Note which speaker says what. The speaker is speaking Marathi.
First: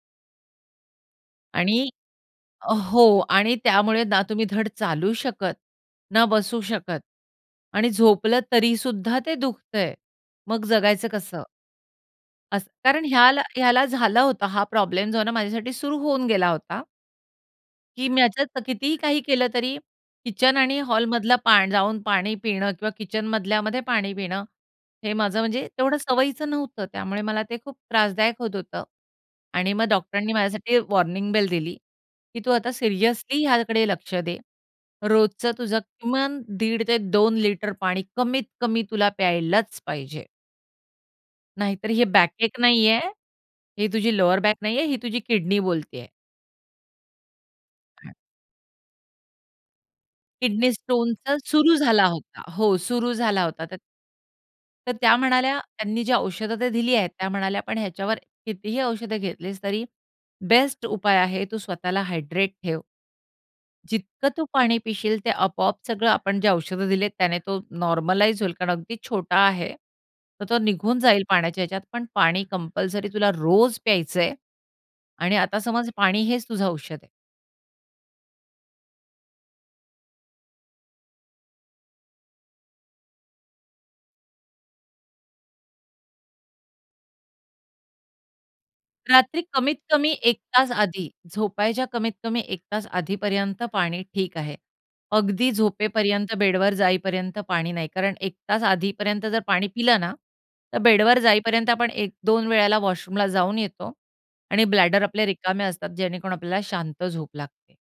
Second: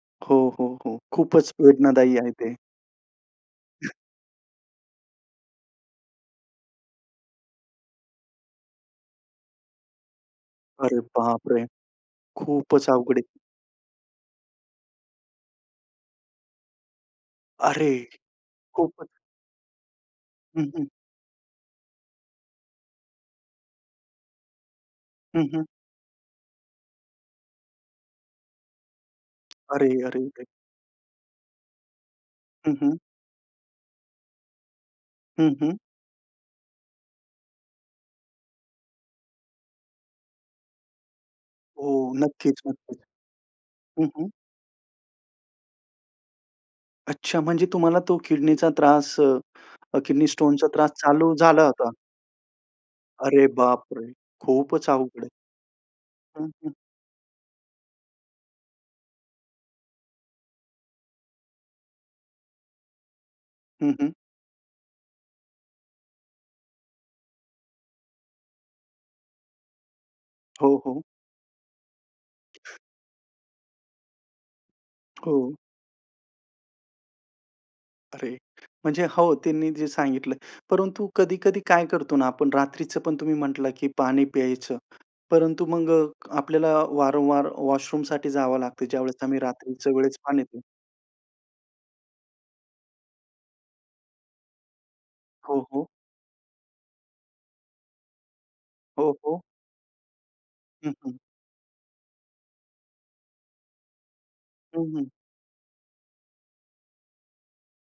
Speaker 1: हो, हो, हो, खूपच
Speaker 2: आणि
Speaker 1: वेदनादायी आहे ते.
Speaker 2: हो आणि त्यामुळे ना तुम्ही धड चालू शकत, ना बसू शकत आणि झोपलं तरीसुद्धा ते दुखतंय. मग
Speaker 1: अरे
Speaker 2: जगायचं कसं?
Speaker 1: बापरे!
Speaker 2: अस
Speaker 1: खूपच
Speaker 2: कारण
Speaker 1: अवघड आहे.
Speaker 2: ह्याला ह्याला झालं होतं हा प्रॉब्लेम जो आहे ना माझ्यासाठी सुरु होऊन गेला होता.
Speaker 1: अरे!
Speaker 2: की मी याचातलं कितीही
Speaker 1: खूप
Speaker 2: काही केलं तरी किचन
Speaker 1: हं,
Speaker 2: आणि
Speaker 1: हं.
Speaker 2: हॉलमधला पा जाऊन पाणी पिणं किंवा किचन मधल्यामध्ये पाणी पिणं हे माझं
Speaker 1: हं, हं.
Speaker 2: म्हणजे तेवढं सवयीचं नव्हतं. त्यामुळे मला ते खूप त्रासदायक होत होतं आणि मग
Speaker 1: अरे,
Speaker 2: डॉक्टरांनी
Speaker 1: अरेरे!
Speaker 2: माझ्यासाठी वॉर्निंग बेल दिली की तू आता
Speaker 1: हं, हं.
Speaker 2: सिरियसली ह्याकडे लक्ष दे. रोजचं
Speaker 1: हं, हं.
Speaker 2: तुझं किमान 1.5 ते 2 लिटर पाणी कमीत कमी तुला प्यायलाच पाहिजे. नाहीतर
Speaker 1: हो,
Speaker 2: हे बॅकएक
Speaker 1: नक्कीच, नक्कीच.
Speaker 2: नाहीये. ही
Speaker 1: हं,
Speaker 2: तुझी
Speaker 1: हं.
Speaker 2: लोवरबॅक नाहीये, ही तुझी किडनी बोलतेय.
Speaker 1: अच्छा म्हणजे तुम्हाला तो किडनीचा त्रास अ, अ, किडनी स्टोनचा
Speaker 2: किडनी
Speaker 1: त्रास चालू
Speaker 2: स्टोनच
Speaker 1: झाला
Speaker 2: सुरु
Speaker 1: होता?
Speaker 2: झाला होता हो, सुरु झाला
Speaker 1: अरे
Speaker 2: होता तर
Speaker 1: बापरे! खूपच
Speaker 2: तर त्या
Speaker 1: अवघड आहे.
Speaker 2: म्हणाल्या त्यांनी जी
Speaker 1: हं,
Speaker 2: औषध ते
Speaker 1: हं.
Speaker 2: दिली आहेत, त्या म्हणाल्या पण ह्याच्यावर कितीही औषध घेतलीस तरी बेस्ट उपाय आहे तू स्वतःला हायड्रेट ठेव.
Speaker 1: हं, हं.
Speaker 2: जितकं तू पाणी पिशील ते आपोआप सगळं, आपण जे औषध दिलेत त्याने तो नॉर्मलाइज होईल कारण अगदी छोटा आहे. तर तो
Speaker 1: हो,
Speaker 2: निघून
Speaker 1: हो.
Speaker 2: जाईल पाण्याच्या ह्याच्यात, पण पाणी कंपल्सरी तुला रोज प्यायचंय आणि
Speaker 1: हो.
Speaker 2: आता समज पाणी हेच तुझं औषध आहे.
Speaker 1: अरे म्हणजे हो, त्यांनी जे सांगितलं. परंतु कधी-कधी काय करतो ना आपण रात्रीचं पण तुम्ही म्हटला की पाणी प्यायचं. परंतु मग अ, आपल्याला वारंवार वॉशरूमसाठी जावं लागतं. ज्यावेळेस आम्ही
Speaker 2: रात्री
Speaker 1: रात्रीच्या
Speaker 2: कमीत-कमी
Speaker 1: वेळेस
Speaker 2: एक
Speaker 1: पाणी पिऊ.
Speaker 2: तास आधी, झोपायच्या कमीत-कमी एक तास आधीपर्यंत पाणी ठीक आहे. अगदी
Speaker 1: हो, हो.
Speaker 2: झोपेपर्यंत बेडवर जाईपर्यंत पाणी नाही. कारण 1 तास
Speaker 1: हो,
Speaker 2: आधीपर्यंत जर
Speaker 1: हो.
Speaker 2: पाणी पिलं ना तर
Speaker 1: हं, हं.
Speaker 2: बेडवर जाईपर्यंत आपण 1-2 वेळेला वॉशरूमला जाऊन येतो आणि
Speaker 1: हं,
Speaker 2: ब्लॅडर
Speaker 1: हं.
Speaker 2: आपले रिकामे असतात जेणेकरून आपल्याला शांत झोप लागते.